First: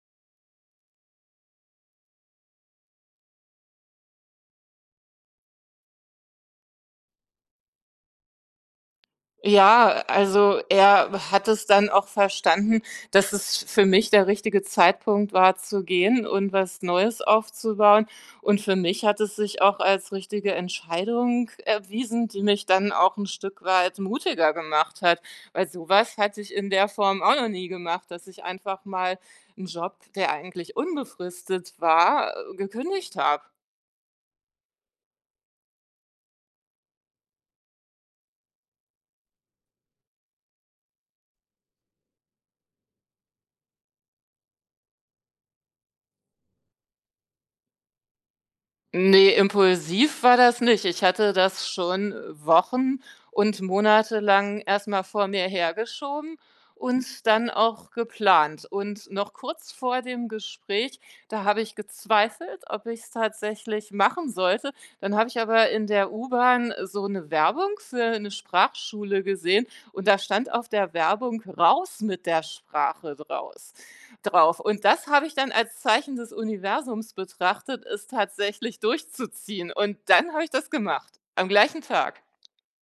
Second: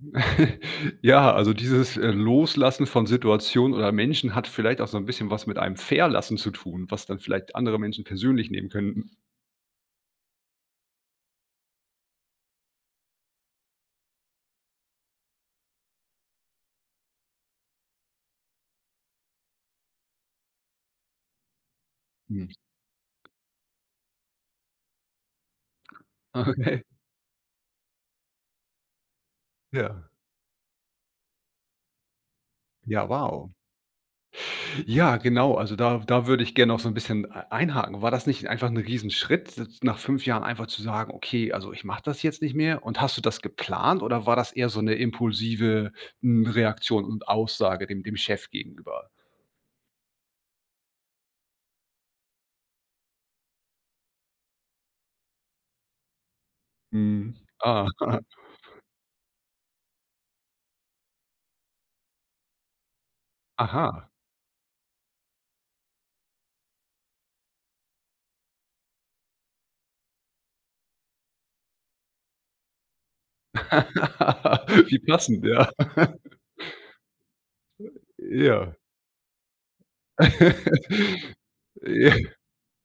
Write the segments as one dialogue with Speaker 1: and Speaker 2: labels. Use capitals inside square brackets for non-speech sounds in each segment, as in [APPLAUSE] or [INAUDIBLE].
Speaker 1: [CHUCKLES] Ja, also, dieses, äh, Loslassen von Situationen oder Menschen hat vielleicht auch so 'n bisschen was mit einem Verlassen zu tun, was dann vielleicht andere Menschen persönlich nehmen könnten.
Speaker 2: Ja, also, er hat es dann auch verstanden, dass es für mich der richtige Zeitpunkt war zu gehen und was Neues aufzubauen und für mich hat es sich auch als richtige Entscheidung erwiesen, die
Speaker 1: Hm.
Speaker 2: mich dann auch 'n Stück weit mutiger gemacht hat, weil so was hatte ich in
Speaker 1: Okay.
Speaker 2: der Form auch noch nie gemacht, dass ich einfach mal 'n Job,
Speaker 1: Ja.
Speaker 2: der eigentlich unbefristet war,
Speaker 1: Ja,
Speaker 2: gekündigt habe.
Speaker 1: wow. Ja, genau, also, da da würde ich gerne auch so 'n bisschen e einhaken. War das nicht einfach 'n Riesenschritt, d nach 5 Jahren einfach zu sage: „Okay, also, ich mache das jetzt nicht mehr?“ Und hast du das geplant oder war das eher so 'ne impulsive, hm, Reaktion und Aussage dem dem Chef gegenüber?
Speaker 2: Ne, impulsiv war das nicht. Ich hatte das schon wochen und monatelang erst mal vor mir hergeschoben und
Speaker 1: Mhm,
Speaker 2: dann
Speaker 1: ah.
Speaker 2: auch geplant. Und noch kurz vor dem Gespräch, da habe ich gezweifelt, ob ich's tatsächlich
Speaker 1: Aha.
Speaker 2: machen sollte. Dann habe ich aber in der U-Bahn so 'ne Werbung für 'ne Sprachschule gesehen und da stand auf der Werbung „Raus mit der Sprache“ draus drauf. Und
Speaker 1: [LAUGHS] Wie
Speaker 2: das habe ich
Speaker 1: passend,
Speaker 2: dann
Speaker 1: ja.
Speaker 2: als
Speaker 1: [LAUGHS]
Speaker 2: Zeichen des Universums betrachtet, es
Speaker 1: Ja.
Speaker 2: tatsächlich durchzuziehen. Und dann habe ich das gemacht,
Speaker 1: [CHUCKLES]
Speaker 2: am gleichen
Speaker 1: J
Speaker 2: Tag.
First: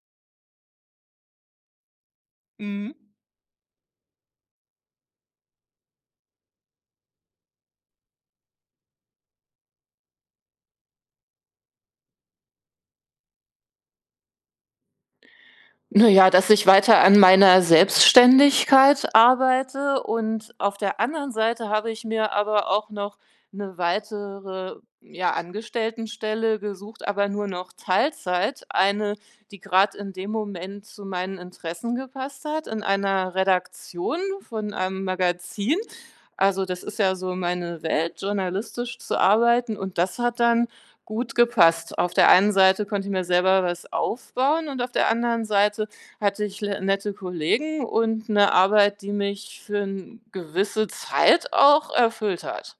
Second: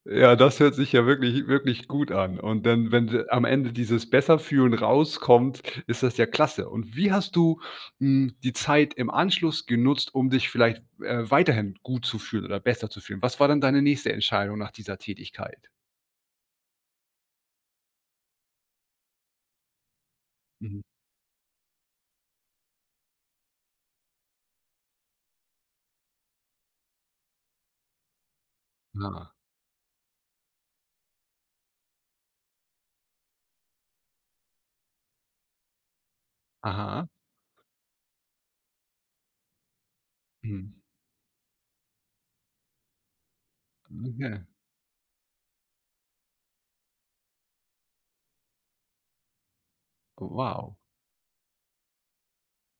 Speaker 1: ja, das hört sich ja wirklich wirklich gut an. Und dann,
Speaker 2: Mhm.
Speaker 1: wenn am Ende dieses „besser fühlen“ rauskommt, ist das ja klasse. Und wie hast du, hm, die Zeit im Anschluss genutzt, um dich vielleicht, äh, weiterhin gut zu fühlen oder besser zu fühlen? Was war denn deine nächste Entscheidung nach dieser Tätigkeit?
Speaker 2: Na ja, dass ich weiter an meiner Selbstständigkeit arbeite und auf
Speaker 1: Mhm.
Speaker 2: der anderen Seite habe ich mir aber auch noch 'ne weitere, ja, Angestelltenstelle gesucht, aber nur noch Teilzeit, eine,
Speaker 1: Ah.
Speaker 2: die grad in dem Moment zu meinen Interessen gepasst hat in einer Redaktion von einem Magazin. Also, das ist
Speaker 1: Aha.
Speaker 2: ja so meine Welt, journalistisch zu arbeiten und das hat dann
Speaker 1: Mhm.
Speaker 2: gut gepasst. Auf der einen Seite konnte ich mir selber was
Speaker 1: Okay.
Speaker 2: aufbauen und auf der anderen Seite hatte ich l nette Kollegen und 'ne Arbeit, die mich für 'ne
Speaker 1: Oh, wow.
Speaker 2: gewisse Zeit auch erfüllt hat.